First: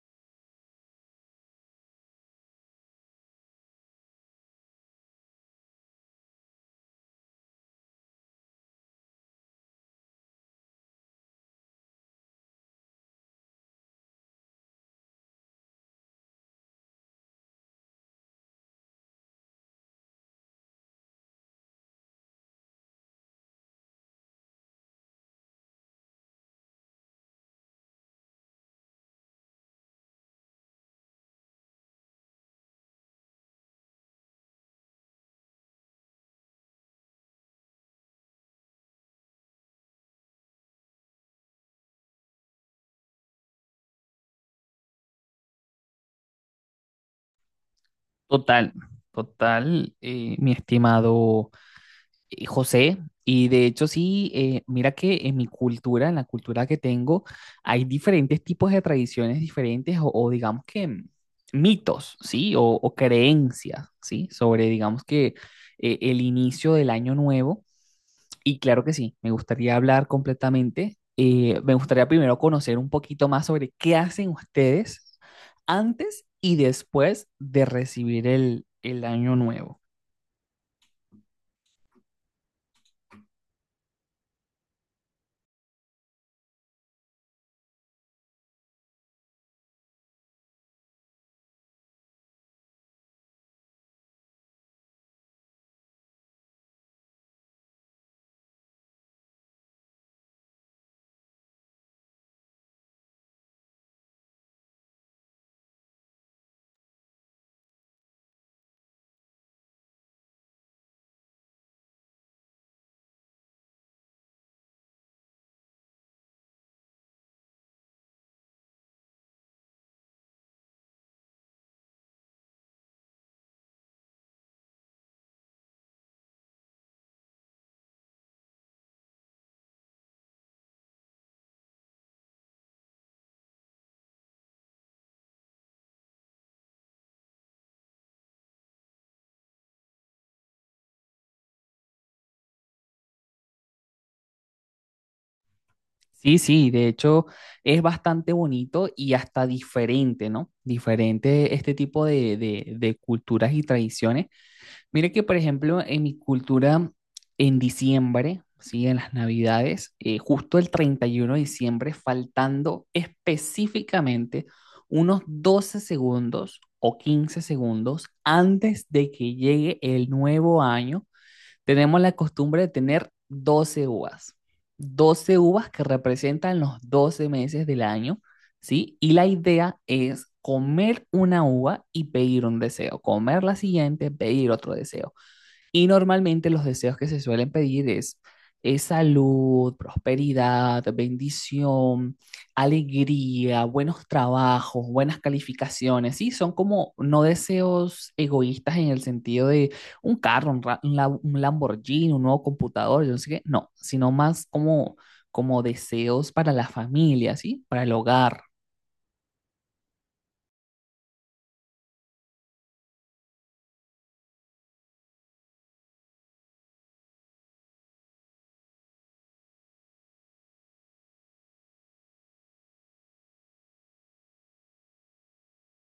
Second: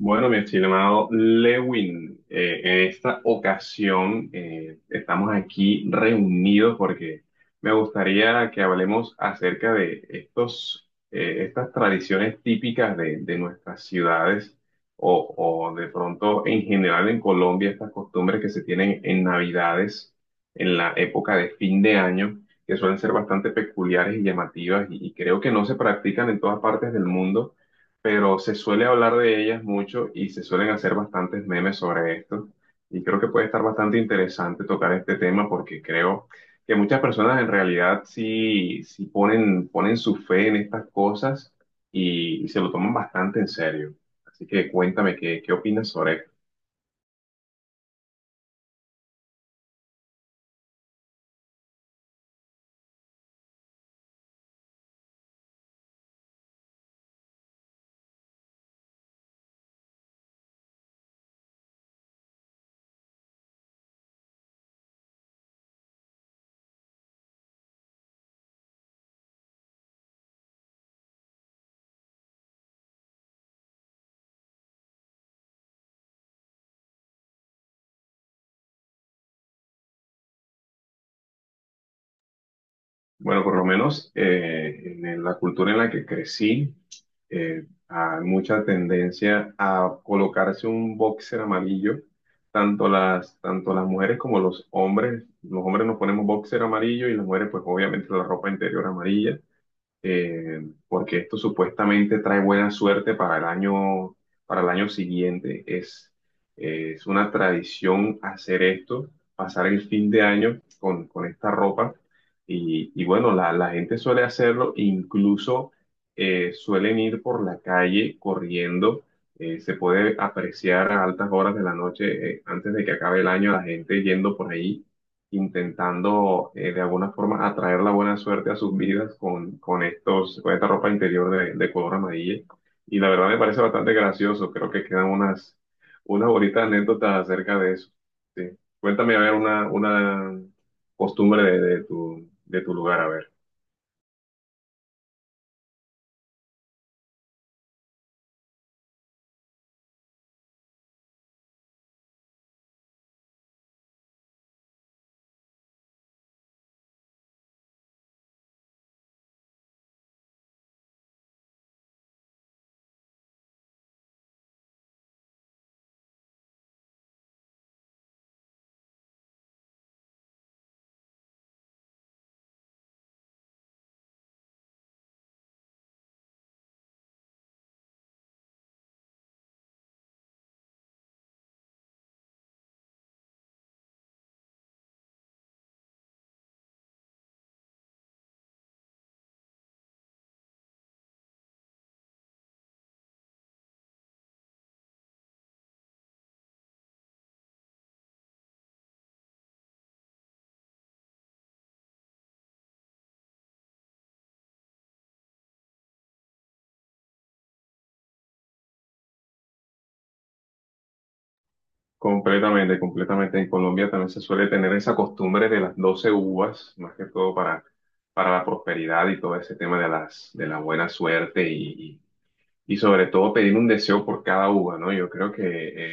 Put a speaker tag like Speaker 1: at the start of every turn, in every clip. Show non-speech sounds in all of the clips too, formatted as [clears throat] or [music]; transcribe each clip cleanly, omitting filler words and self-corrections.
Speaker 1: Bueno, mi estimado Lewin, en esta ocasión estamos aquí reunidos porque me gustaría que hablemos acerca de estas tradiciones típicas de nuestras ciudades o de pronto en general en Colombia, estas costumbres que se tienen en Navidades, en la época de fin de año, que suelen ser bastante peculiares y llamativas y creo que no se practican en todas partes del mundo, pero se suele hablar de ellas mucho y se suelen hacer bastantes memes sobre esto. Y creo que puede estar bastante interesante tocar este tema, porque creo que muchas personas en realidad sí ponen su fe en estas cosas y se lo toman bastante en serio. Así que cuéntame, ¿qué opinas sobre esto?
Speaker 2: Total, total, mi estimado José, y de hecho sí, mira que en mi cultura, en la cultura que tengo, hay diferentes tipos de tradiciones diferentes o digamos que mitos, ¿sí? O creencias, ¿sí? Sobre, digamos que el inicio del año nuevo. Y claro que sí, me gustaría hablar completamente. Me gustaría primero conocer un poquito más sobre qué hacen ustedes antes y después de recibir el año nuevo.
Speaker 1: Bueno, por lo menos en la cultura en la que crecí, hay mucha tendencia a colocarse un boxer amarillo. Tanto las mujeres como los hombres nos ponemos boxer amarillo y las mujeres pues obviamente la ropa interior amarilla, eh, porque esto supuestamente trae buena suerte para el año siguiente. Es una tradición hacer esto, pasar el fin de año con esta ropa. Y bueno, la gente suele hacerlo, incluso suelen ir por la calle corriendo. Se puede apreciar a altas horas de la noche, antes de que acabe el año, la gente yendo por ahí intentando de alguna forma atraer la buena suerte a sus vidas con esta ropa interior de color amarilla. Y la verdad me parece bastante gracioso, creo que quedan unas bonitas anécdotas acerca de eso. Sí. Cuéntame a ver una costumbre de tu lugar, a ver.
Speaker 2: Sí, sí, de hecho es bastante bonito y hasta diferente, ¿no? Diferente este tipo de culturas y tradiciones. Mire que, por ejemplo, en mi cultura, en diciembre, ¿sí? En las Navidades, justo el 31 de diciembre, faltando específicamente unos 12 segundos o 15 segundos antes de que llegue el nuevo año. Tenemos la costumbre de tener 12 uvas que representan los 12 meses del año, ¿sí? Y la idea es comer una uva y pedir un deseo, comer la siguiente, pedir otro deseo. Y normalmente los deseos que se suelen pedir es salud, prosperidad, bendición, alegría, buenos trabajos, buenas calificaciones, ¿sí? Son como no deseos egoístas en el sentido de un carro, un Lamborghini, un nuevo computador, yo no sé qué, no, sino más como, como deseos para la familia, ¿sí? Para el hogar.
Speaker 1: Completamente. En Colombia también se suele tener esa costumbre de las 12 uvas, más que todo para la prosperidad y todo ese tema de de la buena suerte y sobre todo pedir un deseo por cada uva, ¿no? Yo creo que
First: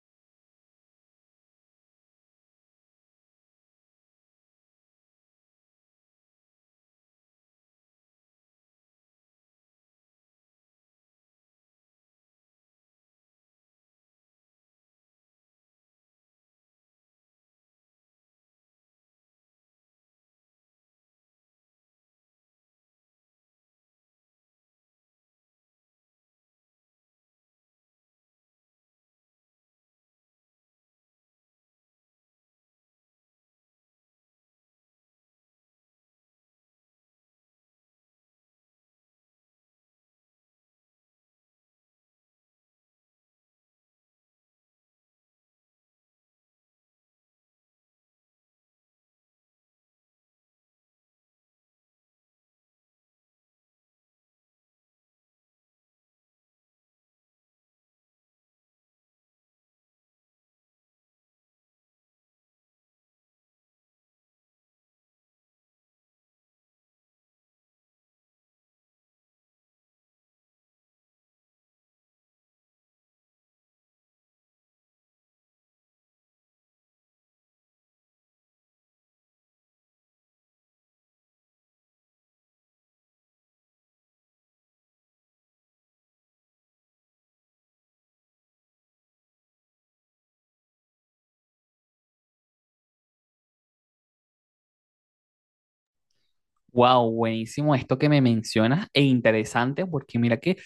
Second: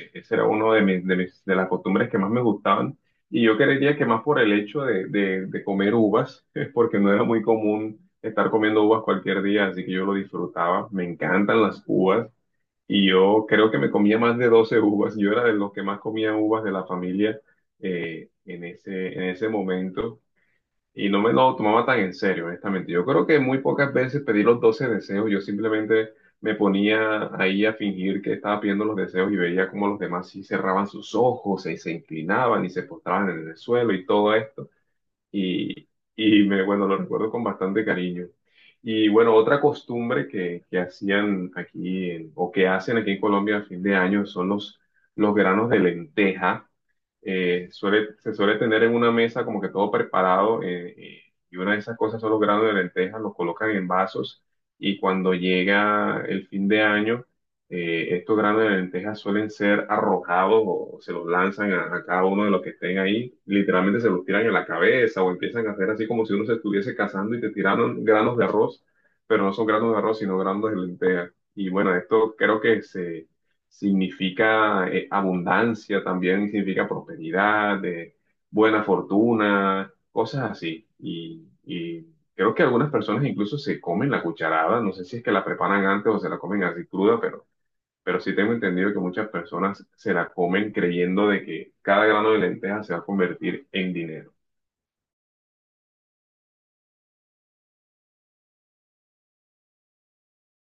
Speaker 1: ese era uno de de las costumbres que más me gustaban. Y yo creería que más por el hecho de comer uvas, [laughs] es porque no era muy común estar comiendo uvas cualquier día, así que yo lo disfrutaba. Me encantan las uvas y yo creo que me comía más de 12 uvas. Yo era de los que más comía uvas de la familia, en ese momento. Y no me lo tomaba tan en serio, honestamente. Yo creo que muy pocas veces pedí los 12 deseos. Yo simplemente me ponía ahí a fingir que estaba pidiendo los deseos y veía cómo los demás sí cerraban sus ojos y se inclinaban y se postraban en el suelo y todo esto. Y, bueno, lo recuerdo con bastante cariño. Y bueno, otra costumbre que hacían aquí en- o que hacen aquí en Colombia a fin de año son los granos de lenteja, se suele tener en una mesa como que todo preparado, y una de esas cosas son los granos de lentejas, los colocan en vasos, y cuando llega el fin de año, estos granos de lentejas suelen ser arrojados o se los lanzan a cada uno de los que estén ahí, literalmente se los tiran en la cabeza o empiezan a hacer así como si uno se estuviese cazando y te tiraron granos de arroz, pero no son granos de arroz, sino granos de lentejas. Y bueno, esto creo que se significa abundancia también, significa prosperidad, buena fortuna, cosas así. Y creo que algunas personas incluso se comen la cucharada, no sé si es que la preparan antes o se la comen así cruda, pero sí tengo entendido que muchas personas se la comen creyendo de que cada grano de lenteja se va a convertir en dinero.
Speaker 2: Wow, buenísimo esto que me mencionas e interesante porque mira que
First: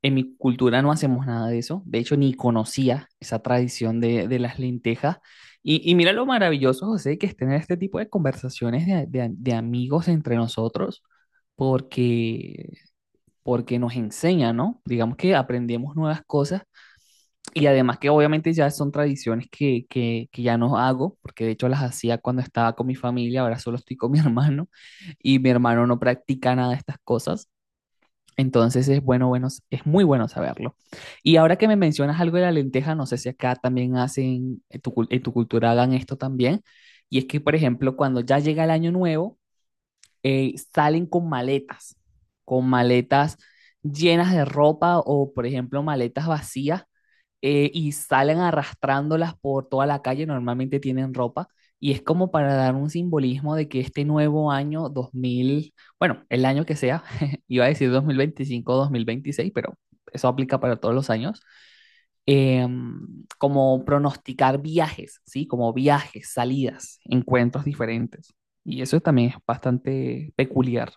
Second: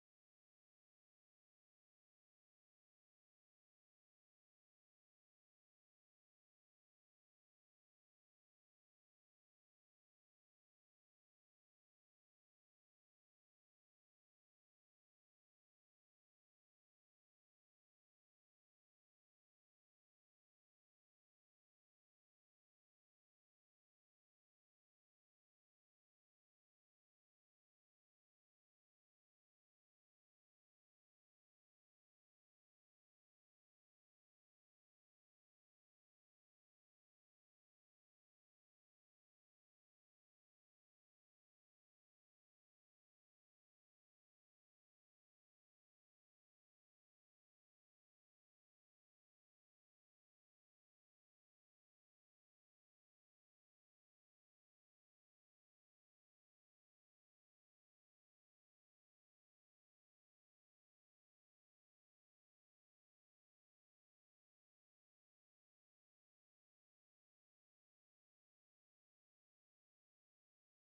Speaker 2: en mi cultura no hacemos nada de eso. De hecho, ni conocía esa tradición de las lentejas. Y mira lo maravilloso, José, que es tener este tipo de conversaciones de, de amigos entre nosotros, porque porque nos enseña, ¿no? Digamos que aprendemos nuevas cosas y además que obviamente ya son tradiciones que ya no hago, porque de hecho las hacía cuando estaba con mi familia, ahora solo estoy con mi [laughs] hermano y mi hermano no practica nada de estas cosas. Entonces es bueno, es muy bueno saberlo. Y ahora que me mencionas algo de la lenteja, no sé si acá también hacen, en en tu cultura hagan esto también. Y es que, por ejemplo, cuando ya llega el año nuevo, salen con maletas llenas de ropa o, por ejemplo, maletas vacías y salen arrastrándolas por toda la calle, normalmente tienen ropa. Y es como para dar un simbolismo de que este nuevo año el año que sea, [laughs] iba a decir 2025 o dos mil veintiséis, pero eso aplica para todos los años, eh, como pronosticar viajes, ¿sí? Como viajes, salidas, encuentros diferentes. Y eso también es bastante peculiar.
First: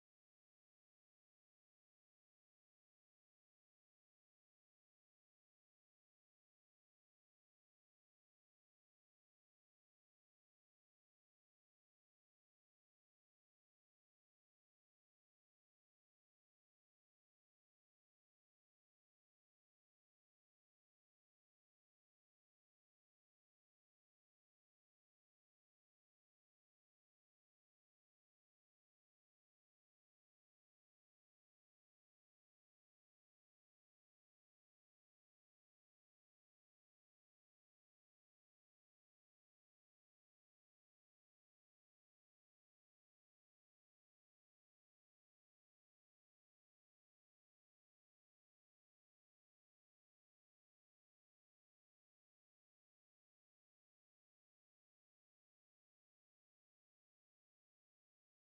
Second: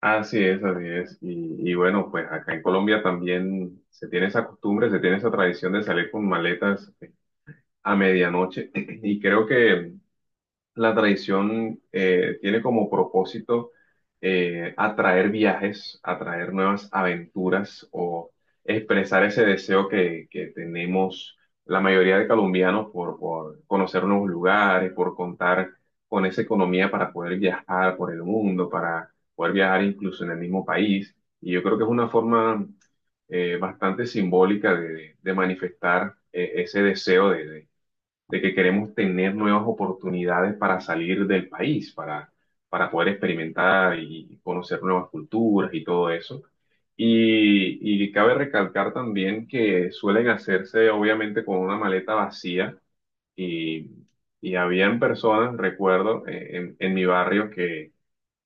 Speaker 1: Así es, así es. Y bueno, pues acá en Colombia también se tiene esa costumbre, se tiene esa tradición de salir con maletas a medianoche [clears throat] y creo que la tradición tiene como propósito atraer viajes, atraer nuevas aventuras o expresar ese deseo que tenemos la mayoría de colombianos por conocer nuevos lugares, por contar con esa economía para poder viajar por el mundo, para poder viajar incluso en el mismo país. Y yo creo que es una forma bastante simbólica de manifestar ese deseo de de que queremos tener nuevas oportunidades para salir del país, para poder experimentar y conocer nuevas culturas y todo eso. Y cabe recalcar también que suelen hacerse obviamente con una maleta vacía, y, y habían personas, recuerdo, en mi barrio que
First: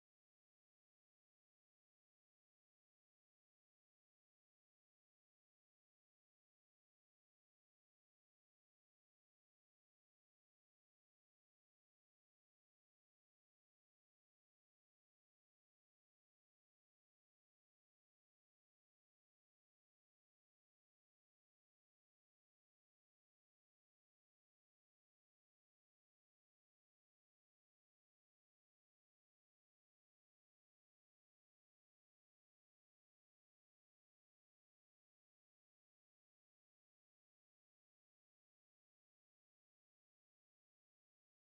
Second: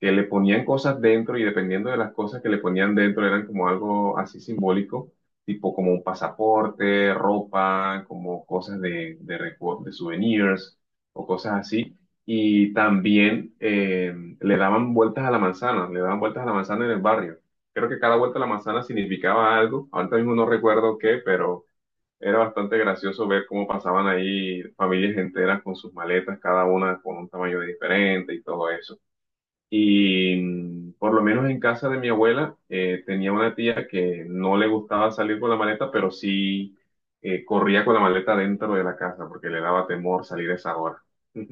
Speaker 1: que le ponían cosas dentro, y dependiendo de las cosas que le ponían dentro eran como algo así simbólico, tipo como un pasaporte, ropa, como cosas recu- de souvenirs o cosas así. Y también le daban vueltas a la manzana, le daban vueltas a la manzana en el barrio. Creo que cada vuelta a la manzana significaba algo, ahorita mismo no recuerdo qué, pero era bastante gracioso ver cómo pasaban ahí familias enteras con sus maletas, cada una con un tamaño diferente y todo eso. Y por lo menos en casa de mi abuela tenía una tía que no le gustaba salir con la maleta, pero sí corría con la maleta dentro de la casa porque le daba temor salir a esa hora. [laughs]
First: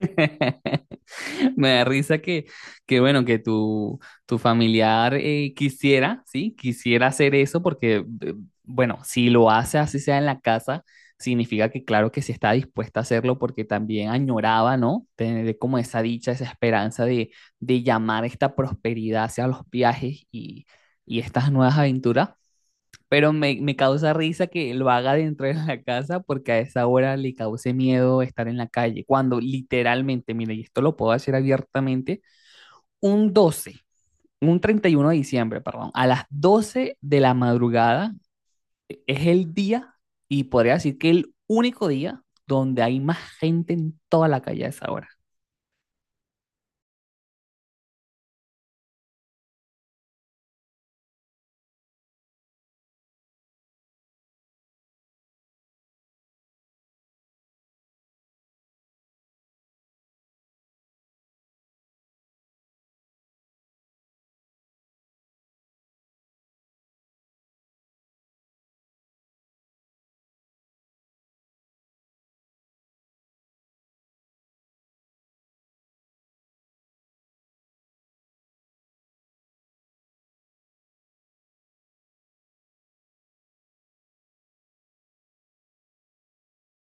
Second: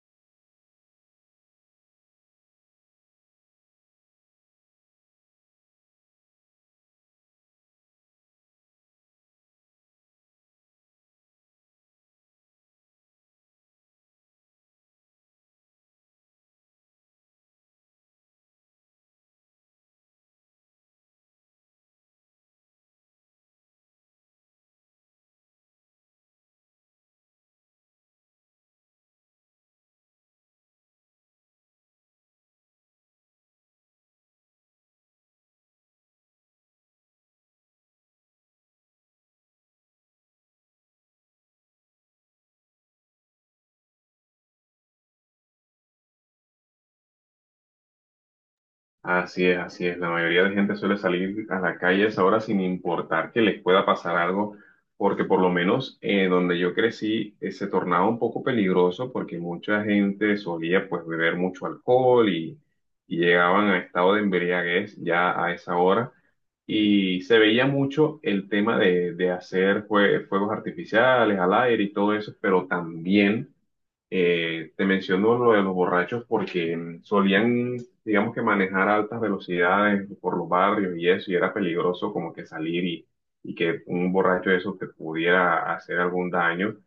Speaker 2: [laughs] Me da risa que bueno, que tu familiar quisiera, ¿sí? Quisiera hacer eso porque, bueno, si lo hace así sea en la casa, significa que claro que sí está dispuesta a hacerlo porque también añoraba, ¿no? Tener como esa dicha, esa esperanza de llamar esta prosperidad hacia los viajes y estas nuevas aventuras. Pero me causa risa que lo haga dentro de la casa porque a esa hora le cause miedo estar en la calle. Cuando literalmente, mire, y esto lo puedo decir abiertamente, un 12 un 31 de diciembre, perdón, a las 12 de la madrugada es el día y podría decir que el único día donde hay más gente en toda la calle a esa hora.
Speaker 1: Así es, así es. La mayoría de gente suele salir a la calle a esa hora sin importar que les pueda pasar algo, porque por lo menos donde yo crecí se tornaba un poco peligroso porque mucha gente solía pues beber mucho alcohol y llegaban a estado de embriaguez ya a esa hora. Y se veía mucho el tema de hacer jue- fuegos artificiales al aire y todo eso, pero también te menciono lo de los borrachos porque digamos que manejar a altas velocidades por los barrios y eso, y era peligroso como que salir y que un borracho de esos te pudiera hacer algún daño.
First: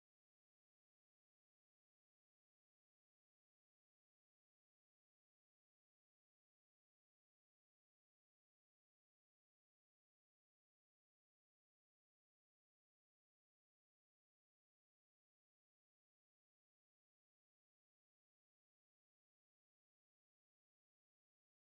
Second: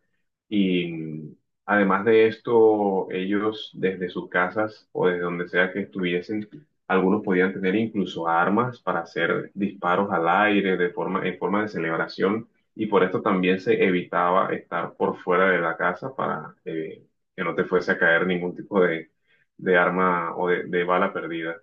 Speaker 1: Y además de esto, ellos desde sus casas o desde donde sea que estuviesen, algunos podían tener incluso armas para hacer disparos al aire de forma, en forma de celebración. Y por esto también se evitaba estar por fuera de la casa para que no te fuese a caer ningún tipo de arma o de bala perdida.